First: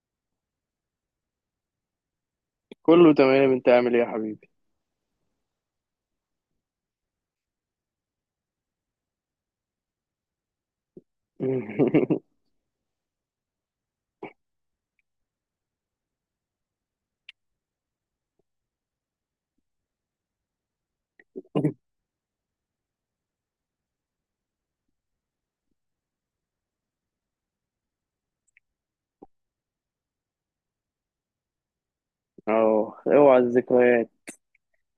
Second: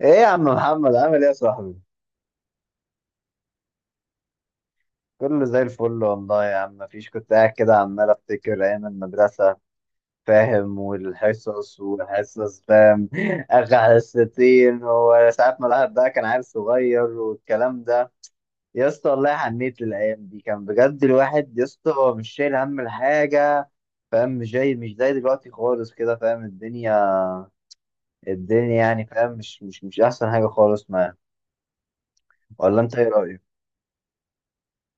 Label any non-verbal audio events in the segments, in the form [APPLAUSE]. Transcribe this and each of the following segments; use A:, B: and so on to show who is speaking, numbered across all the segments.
A: ايه يا عم محمد، عامل ايه يا صاحبي؟
B: كله تمام، انت عامل ايه يا حبيبي؟
A: كله زي الفل والله يا عم. مفيش، كنت قاعد كده عمال افتكر ايام المدرسه، فاهم؟ والحصص
B: [LAUGHS]
A: والحصص فاهم. [LAUGHS] اخر حصتين، وساعات ما الواحد بقى كان عيل صغير والكلام ده. يا اسطى والله حنيت للايام دي، كان بجد الواحد يا اسطى هو مش شايل هم الحاجه، فاهم؟ مش زي دلوقتي خالص كده، فاهم؟ الدنيا، يعني فاهم مش احسن حاجه خالص معايا. ولا انت
B: اه
A: ايه
B: اوعى
A: رايك؟
B: الذكريات.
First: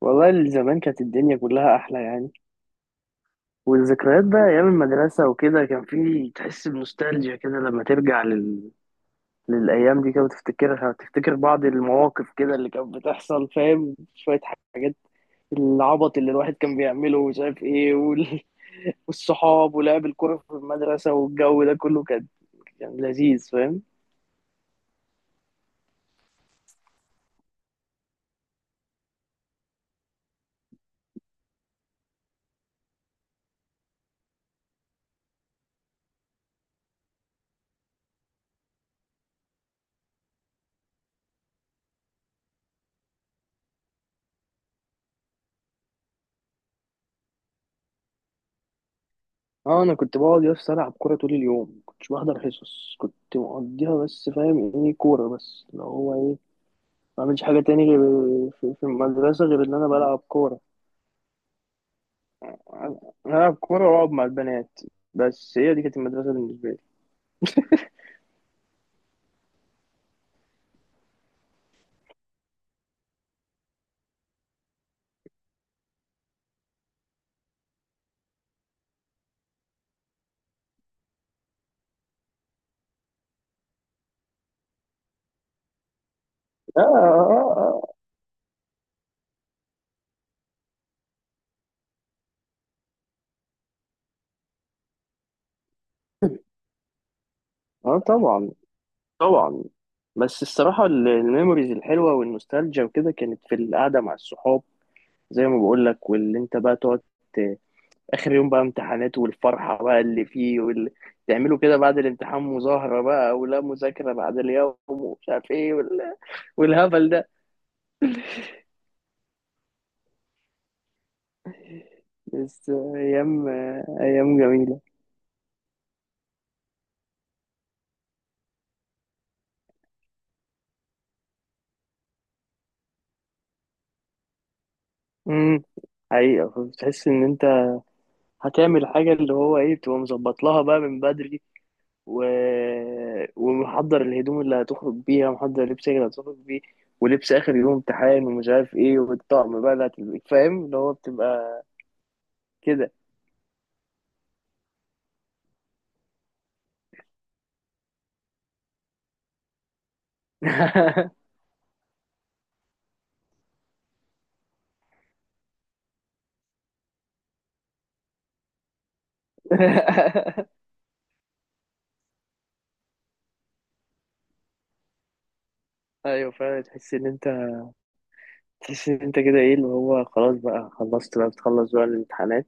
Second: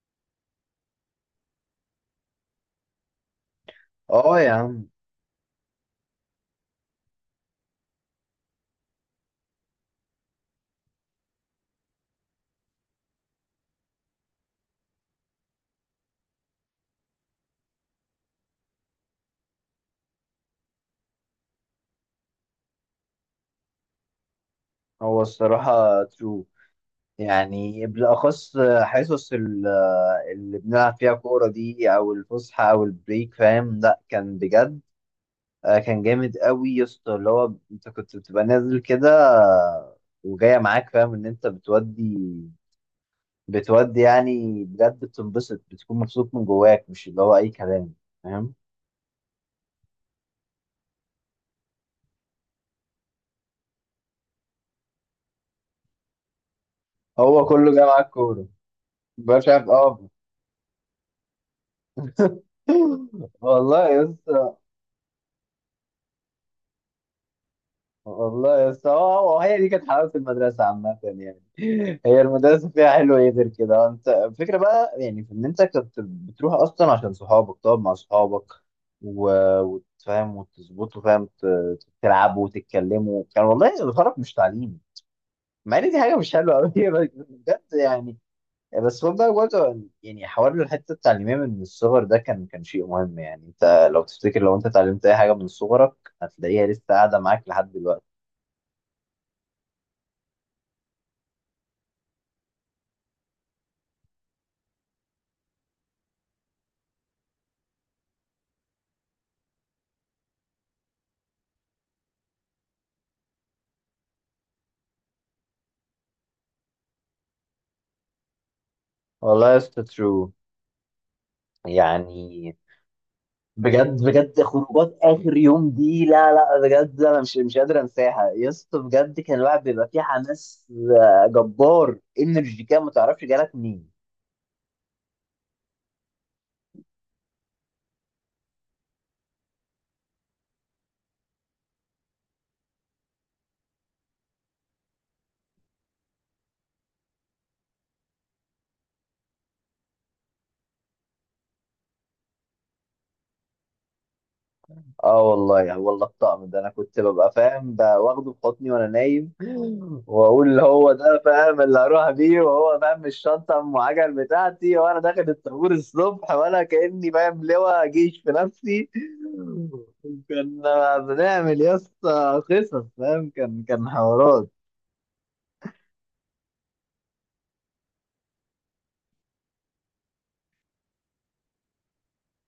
B: والله زمان كانت الدنيا كلها احلى يعني. والذكريات
A: اه
B: بقى
A: يا
B: ايام
A: عم.
B: المدرسه وكده، كان في تحس بنوستالجيا كده لما ترجع لل... للايام دي كده وتفتكرها وتفتكر بعض المواقف كده اللي كانت بتحصل، فاهم؟ شويه حاجات، العبط اللي الواحد كان بيعمله ومش عارف ايه وال... والصحاب ولعب الكوره في المدرسه والجو ده كله كان كان لذيذ، فاهم؟
A: هو الصراحة ترو، يعني بالأخص حصص اللي بنلعب فيها كورة دي أو الفسحة أو البريك، فاهم؟ لأ، كان بجد كان جامد قوي يا اسطى، اللي هو أنت كنت بتبقى نازل كده آه، وجاية معاك، فاهم إن أنت بتودي، يعني بجد بتنبسط، بتكون مبسوط من جواك، مش اللي هو أي كلام، فاهم؟
B: اه انا كنت بقعد يس العب كوره طول اليوم، كنتش بحضر حصص، كنت مقضيها بس فاهم ايه؟ كوره بس اللي هو ايه، ما بعملش
A: هو
B: حاجه
A: كله
B: تاني
A: جاي
B: غير
A: معاك كورة.
B: في المدرسه
A: مش
B: غير
A: عارف
B: ان انا
A: أه.
B: بلعب كوره. انا
A: [LAUGHS]
B: العب
A: والله
B: كوره
A: يا
B: واقعد مع
A: اسطى.
B: البنات، بس هي دي كانت المدرسه بالنسبه لي.
A: والله يا اسطى، هو هي دي كانت حلاوه المدرسه عامه يعني. [LAUGHS] هي المدرسه فيها حلو ايه غير كده؟ انت الفكره بقى يعني، في ان انت كنت بتروح اصلا عشان صحابك، تقعد مع صحابك و... وتفهم وتظبطوا، فاهم؟ تلعبوا وتتكلموا، كان والله الغرض مش تعليم، مع ان دي حاجه مش حلوه قوي.
B: اه
A: [LAUGHS]
B: اه
A: بجد
B: اه،
A: يعني. بس هو بقى برضه يعني، حوار الحته التعليميه من الصغر ده كان شيء مهم، يعني انت لو تفتكر، لو انت اتعلمت اي حاجه من صغرك، هتلاقيها لسه قاعده معاك لحد
B: آه آه،
A: دلوقتي.
B: طبعا. طبعا. بس الصراحه ال- الميموريز الحلوه والنوستالجيا وكده كانت في القعده مع الصحاب، زي ما بقول لك، واللي انت بقى تقعد اخر يوم بقى امتحانات والفرحه بقى اللي فيه وال... تعملوا كده بعد الامتحان مظاهره بقى ولا مذاكره بعد اليوم ومش عارف ايه وال... والهبل ده.
A: والله يا اسطى ترو، يعني
B: بس ايام،
A: بجد
B: ايام
A: بجد،
B: جميله.
A: خروجات اخر يوم دي لا لا بجد، انا مش قادر انساها يا اسطى. بجد كان الواحد بيبقى فيه حماس، جبار، انرجي كده ما تعرفش جالك منين.
B: امم حقيقه بتحس ان انت هتعمل حاجه اللي هو ايه، بتبقى مظبط لها بقى من بدري و... ومحضر الهدوم اللي هتخرج بيها، محضر لبسك اللي هتخرج بيه، ولبس اخر يوم امتحان ومش عارف ايه والطقم بقى اللي هتلبسه، فاهم اللي هو بتبقى كده.
A: اه والله يعني، والله الطقم ده انا كنت ببقى فاهم ده واخده في حضني وانا نايم. [LAUGHS] واقول اللي هو ده، فاهم اللي هروح بيه، وهو فاهم الشنطه ام عجل بتاعتي وانا داخل الطابور الصبح وانا كاني فاهم لواء جيش في نفسي.
B: [LAUGHS]
A: كنا بنعمل يا اسطى قصص، فاهم؟ كان حوارات.
B: ايوه فعلا، تحس ان انت تحس ان انت كده ايه اللي هو خلاص بقى، خلصت بقى، بتخلص بقى الامتحانات.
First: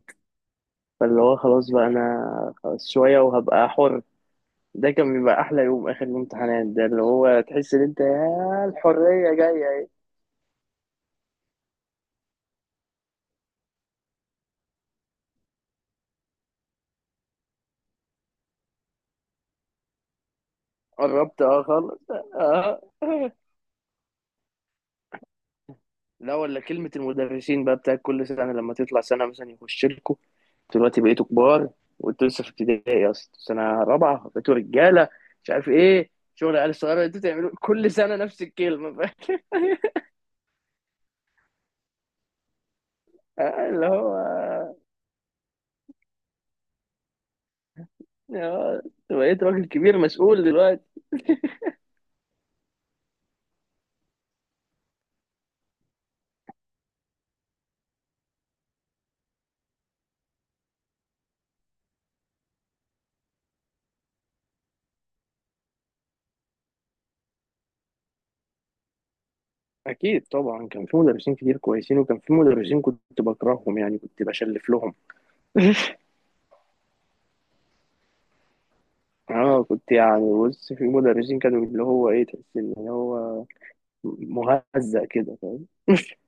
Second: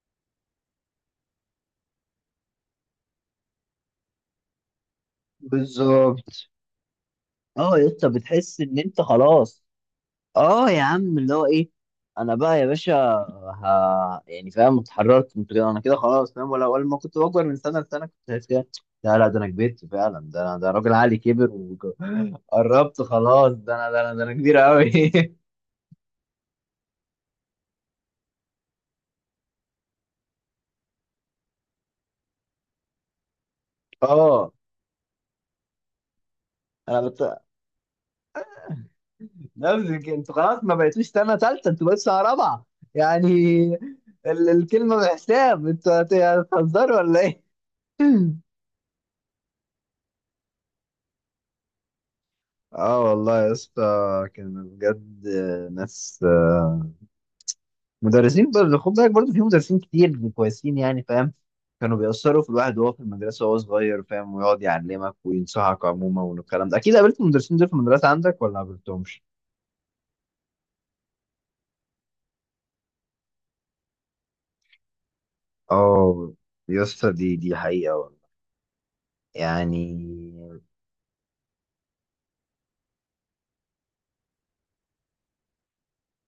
B: فاللي هو خلاص بقى انا خلاص شويه وهبقى حر. ده كان بيبقى احلى يوم، اخر
A: بالظبط.
B: الامتحانات ده اللي هو تحس
A: اه
B: ان
A: يا
B: انت
A: اسطى، بتحس
B: يا
A: ان انت
B: الحريه
A: خلاص،
B: جايه ايه.
A: اه يا عم اللي هو ايه، انا بقى يا باشا. ها يعني، فاهم اتحررت، كنت كده، انا كده خلاص، فاهم؟ ولا ما كنت بكبر من سنه لسنه، كنت شايف كده. لا لا، ده انا كبرت فعلا، ده انا، ده راجل عقلي
B: قربت
A: كبر،
B: اه خالص. اه.
A: وقربت
B: [LAUGHS]
A: خلاص، ده انا، ده انا، ده انا كبير قوي.
B: لا، ولا كلمه المدرسين بقى بتاعت كل سنه، لما تطلع سنه مثلا يخش لكم: دلوقتي بقيتوا كبار وانتوا لسه في ابتدائي اصلا، سنه
A: [LAUGHS]
B: رابعه
A: اه،
B: بقيتوا رجاله، مش عارف ايه، شغل عيال
A: انا
B: صغيره انتوا
A: بت...
B: تعملوا، كل سنه نفس الكلمه. [LAUGHS]
A: نفسي كده، انتوا خلاص ما بقيتوش سنه ثالثه، انتوا بقيتوا سنه رابعه يعني.
B: آه، اللي هو
A: الكلمه بحساب انتوا هتهزروا ولا ايه؟ [LAUGHS]
B: آه، بقيت راجل كبير مسؤول دلوقتي.
A: اه والله يا اسطى، كان بجد ناس مدرسين برضه، خد بالك، برضه في مدرسين كتير كويسين يعني، فاهم؟ كانوا بيأثروا في الواحد وهو في المدرسة وهو صغير، فاهم؟ ويقعد يعلمك وينصحك عموما والكلام ده. أكيد قابلت المدرسين دول في المدرسة عندك ولا ما قابلتهمش؟
B: اكيد طبعا، كان في مدرسين كتير كويسين وكان في مدرسين كنت بكرههم يعني كنت بشلف لهم.
A: اه يا اسطى، دي حقيقة والله
B: اه كنت
A: يعني.
B: يعني بص، في مدرسين كانوا اللي هو ايه، تحس ان هو مهزأ كده، فاهم؟ [LAUGHS]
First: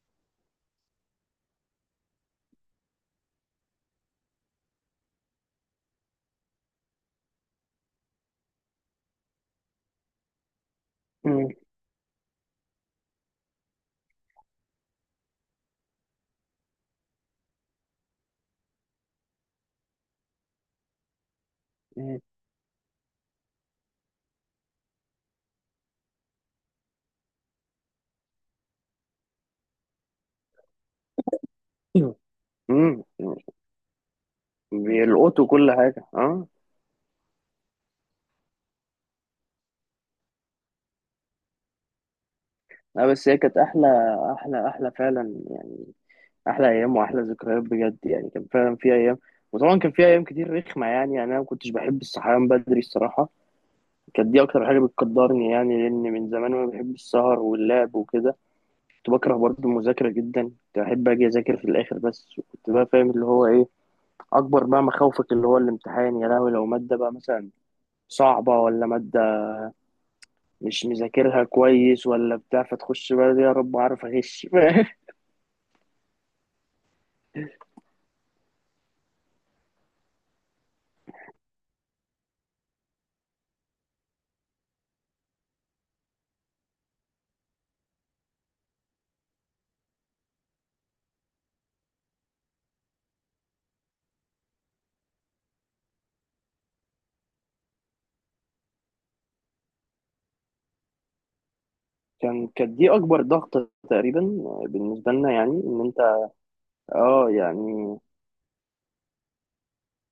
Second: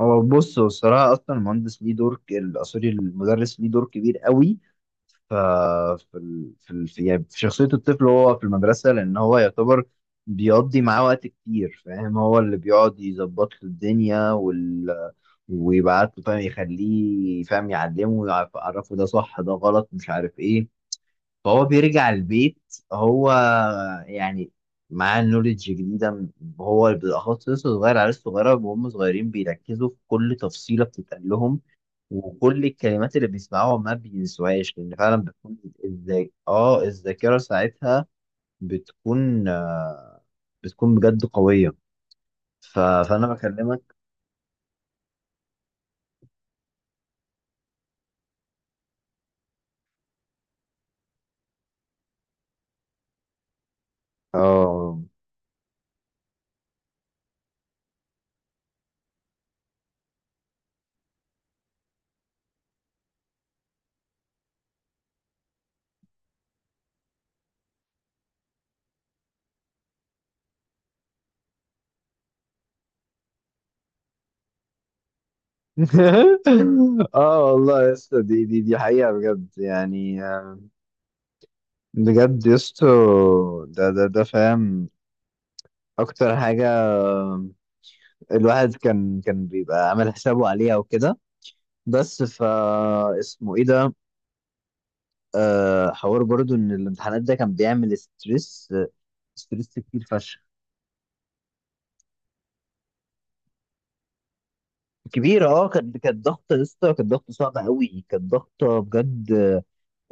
A: هو بص، هو الصراحة أصلا المهندس ليه دور سوري، المدرس ليه دور كبير قوي ف- في في يعني، في شخصية الطفل وهو في المدرسة، لأن هو يعتبر بيقضي معاه وقت
B: مم.
A: كتير، فاهم؟ هو اللي بيقعد يظبط له الدنيا ويبعت له، فاهم يخليه، فاهم يعلمه يعرفه ده صح ده غلط، مش عارف إيه. فهو بيرجع البيت، هو يعني معاه نوليدج جديدة هو بالأخص لسه صغير، عيال صغيرة، وهم صغيرين بيركزوا في كل تفصيلة بتتقال لهم، وكل
B: مم.
A: الكلمات اللي
B: مم.
A: بيسمعوها ما بينسوهاش، لان فعلا
B: بيلقطوا
A: بتكون
B: كل حاجه اه.
A: الذاكره ساعتها بتكون بتكون بجد قويه.
B: لا
A: فانا
B: بس هي كانت احلى،
A: بكلمك.
B: احلى فعلا يعني، احلى ايام واحلى ذكريات بجد يعني، كان فعلا في ايام. وطبعا كان في ايام كتير رخمه يعني، يعني انا ما كنتش بحب الصحيان بدري الصراحه، كانت دي اكتر حاجه
A: اه.
B: بتقدرني يعني، لان من زمان وانا بحب السهر واللعب وكده. كنت بكره برضه المذاكره جدا، كنت بحب اجي اذاكر في الاخر بس، كنت بقى فاهم اللي هو ايه اكبر بقى مخاوفك اللي هو الامتحان، يا لهوي لو ماده بقى مثلا صعبه، ولا ماده مش مذاكرها كويس ولا بتاع، فتخش بقى يا رب اعرف اغش. [LAUGHS]
A: [LAUGHS] اه والله يا اسطى، دي حقيقه بجد، يعني آه، بجد يا اسطى، ده فاهم اكتر حاجه الواحد كان بيبقى عامل حسابه عليها وكده. بس فا اسمه ايه ده؟ آه، حوار برضو ان الامتحانات ده كان بيعمل ستريس، ستريس كتير فشخ.
B: كان كانت دي اكبر ضغط تقريبا بالنسبه لنا،
A: كبيرة
B: يعني
A: اه،
B: ان
A: كانت
B: انت
A: كانت ضغطة، لسه كانت
B: اه
A: ضغطة صعبة
B: يعني.
A: قوي، كانت ضغطة بجد.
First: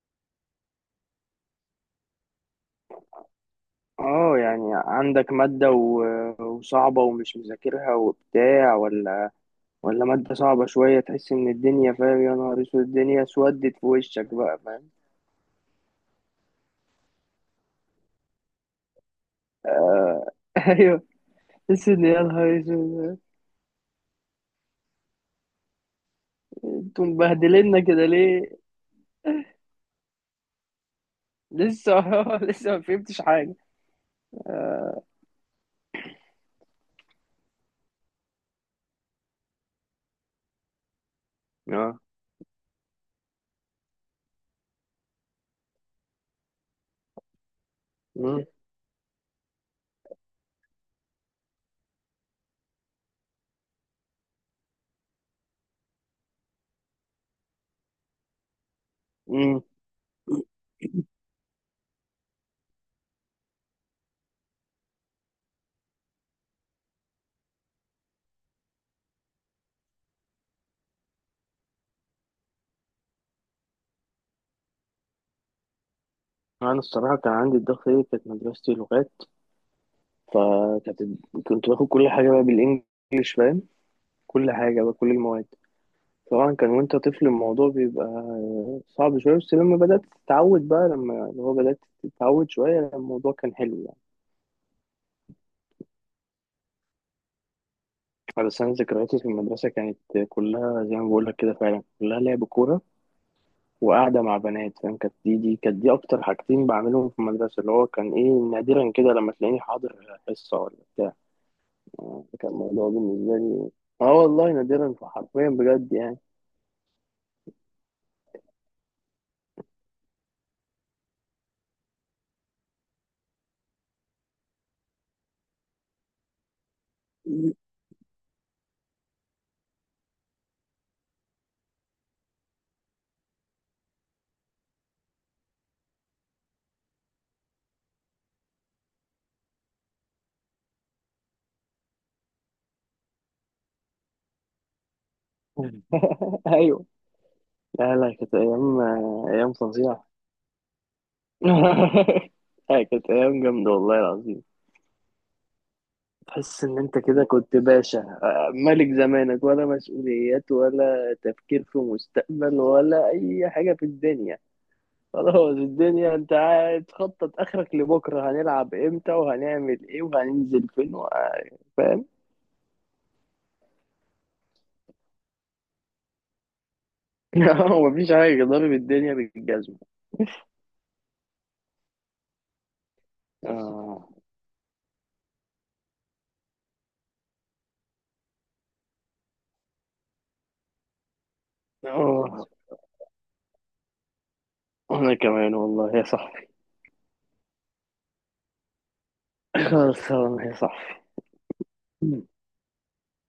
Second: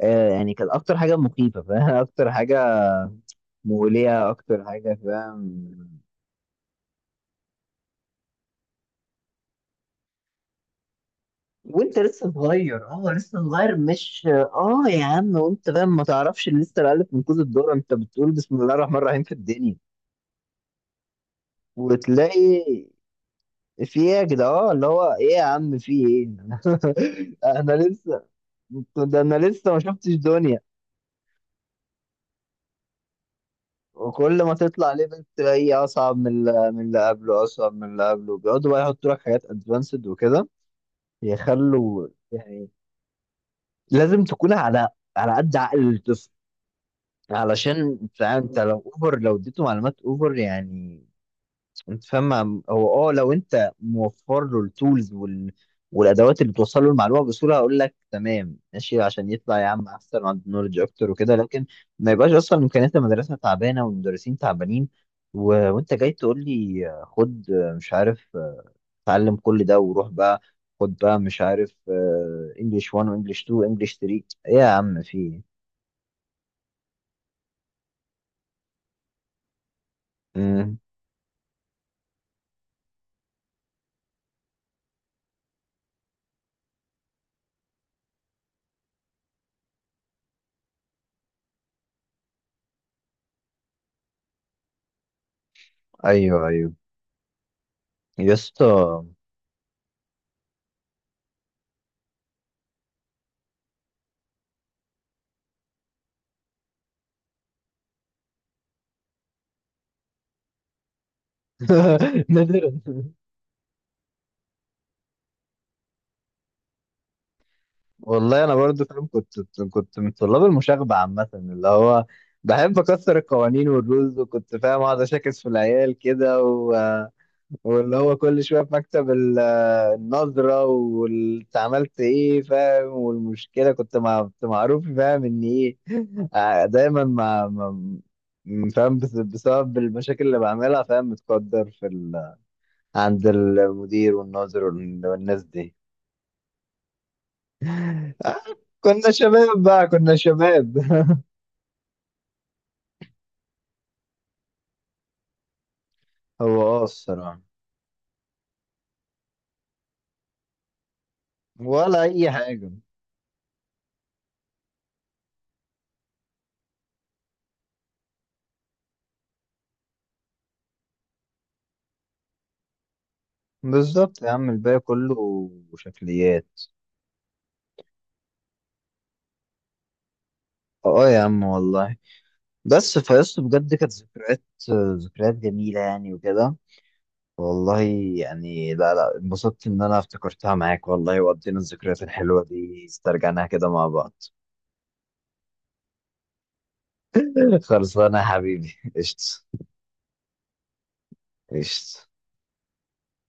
A: آه يعني، كانت أكتر حاجة مخيفة، فاهم؟ [LAUGHS] أكتر حاجة مولية،
B: اه يعني
A: أكتر حاجة،
B: عندك
A: فاهم؟
B: مادة و- وصعبة ومش مذاكرها وبتاع، ولا ولا مادة صعبة شوية، تحس ان الدنيا
A: وأنت
B: فاهم
A: لسه
B: يا نهار اسود،
A: صغير، اه
B: الدنيا
A: لسه صغير،
B: سودت في
A: مش
B: وشك بقى،
A: اه
B: فاهم؟
A: يا عم، وأنت فاهم ما تعرفش لسه الألف من كوز الدورة، أنت بتقول بسم الله الرحمن الرحيم في الدنيا،
B: [LAUGHS] ايوه. تحس ان يا نهار
A: وتلاقي
B: اسود
A: في ايه يا جدع، اه اللي هو ايه يا عم في ايه.
B: انتوا
A: [LAUGHS] انا
B: مبهدلنا كده
A: لسه
B: ليه؟
A: ده انا لسه ما شفتش دنيا.
B: لسه. [LAUGHS] لسه ما فهمتش حاجة
A: وكل ما تطلع ليفل تلاقيه اصعب من اللي قبله، اصعب من اللي قبله، بيقعدوا بقى يحطوا لك حاجات ادفانسد وكده،
B: اه.
A: يخلوا يعني لازم تكون على قد عقل الطفل، علشان فاهم.
B: مم.
A: انت لو اديته معلومات اوفر، يعني انت فاهم، هو اه، لو انت موفر له التولز والادوات اللي بتوصل له المعلومه بسهوله، هقول لك تمام ماشي، عشان يطلع
B: مم.
A: يا عم احسن وعنده نولج اكتر وكده. لكن ما يبقاش اصلا امكانيات المدرسه تعبانه والمدرسين تعبانين، وانت جاي تقول لي، آه، خد، مش عارف، اتعلم كل ده وروح بقى، خد بقى مش عارف، انجلش 1 وانجلش 2 وانجلش 3، ايه يا عم في ايه؟
B: انا الصراحة كان عندي الضغط ايه، كانت مدرستي لغات،
A: مم.
B: فكانت كنت باخد كل حاجة بقى بالانجلش، فاهم؟ كل حاجة بقى، كل المواد. طبعا كان وانت طفل الموضوع بيبقى صعب شوية، بس لما بدأت تتعود بقى، لما اللي هو بدأت تتعود شوية الموضوع كان حلو يعني.
A: ايوه ايوه يا
B: بس أنا
A: اسطى.
B: ذكرياتي في المدرسة كانت كلها زي ما بقولك كده، فعلا كلها لعب كورة وقعدة مع بنات، فاهم؟ كانت دي كانت دي أكتر حاجتين بعملهم في المدرسة، اللي هو كان إيه نادرا كده لما تلاقيني حاضر حصة ولا بتاع، يعني
A: [LAUGHS]
B: كان
A: نادرا.
B: الموضوع بالنسبة لي اه والله نادرا حرفيا بجد يعني.
A: والله انا برضو فاهم كنت من طلاب المشاغبه عامه، اللي هو بحب اكسر القوانين والرولز، وكنت فاهم اقعد اشاكس في العيال كده واللي هو كل شويه في مكتب النظره، وانت عملت ايه، فاهم؟ والمشكله كنت معروف، فاهم ان ايه. [LAUGHS] دايما فاهم، بسبب المشاكل اللي بعملها، فاهم متقدر عند المدير والناظر والناس دي.
B: [LAUGHS] ايوه، لا لا
A: آه،
B: كانت ايام،
A: كنا
B: ايام
A: شباب بقى،
B: فظيعه.
A: كنا شباب. [LAUGHS]
B: [LAUGHS] هي كانت أيام جامدة والله العظيم،
A: هو
B: تحس إن
A: اه
B: أنت كده
A: الصراحة،
B: كنت باشا آه، ملك زمانك، ولا مسؤوليات ولا تفكير في
A: ولا أي
B: مستقبل
A: حاجة.
B: ولا أي حاجة في الدنيا. خلاص الدنيا أنت قاعد تخطط آخرك لبكرة، هنلعب إمتى وهنعمل إيه وهننزل فين و- فاهم؟
A: بالظبط يا عم، الباقي كله شكليات.
B: [LAUGHS] مفيش حاجة، ضارب الدنيا بالجزمة.
A: اه يا عم والله، بس فيصل بجد كانت
B: آه
A: ذكريات جميلة يعني وكده، والله يعني، لا لا انبسطت إن أنا افتكرتها معاك والله، وقضينا الذكريات الحلوة
B: آه،
A: دي، استرجعناها كده مع بعض.
B: وأنا كمان والله يا صاحبي.
A: [LAUGHS] خلصانة يا حبيبي، قشطة.
B: [LAUGHS] خلاص يا صاحبي.
A: قشطة.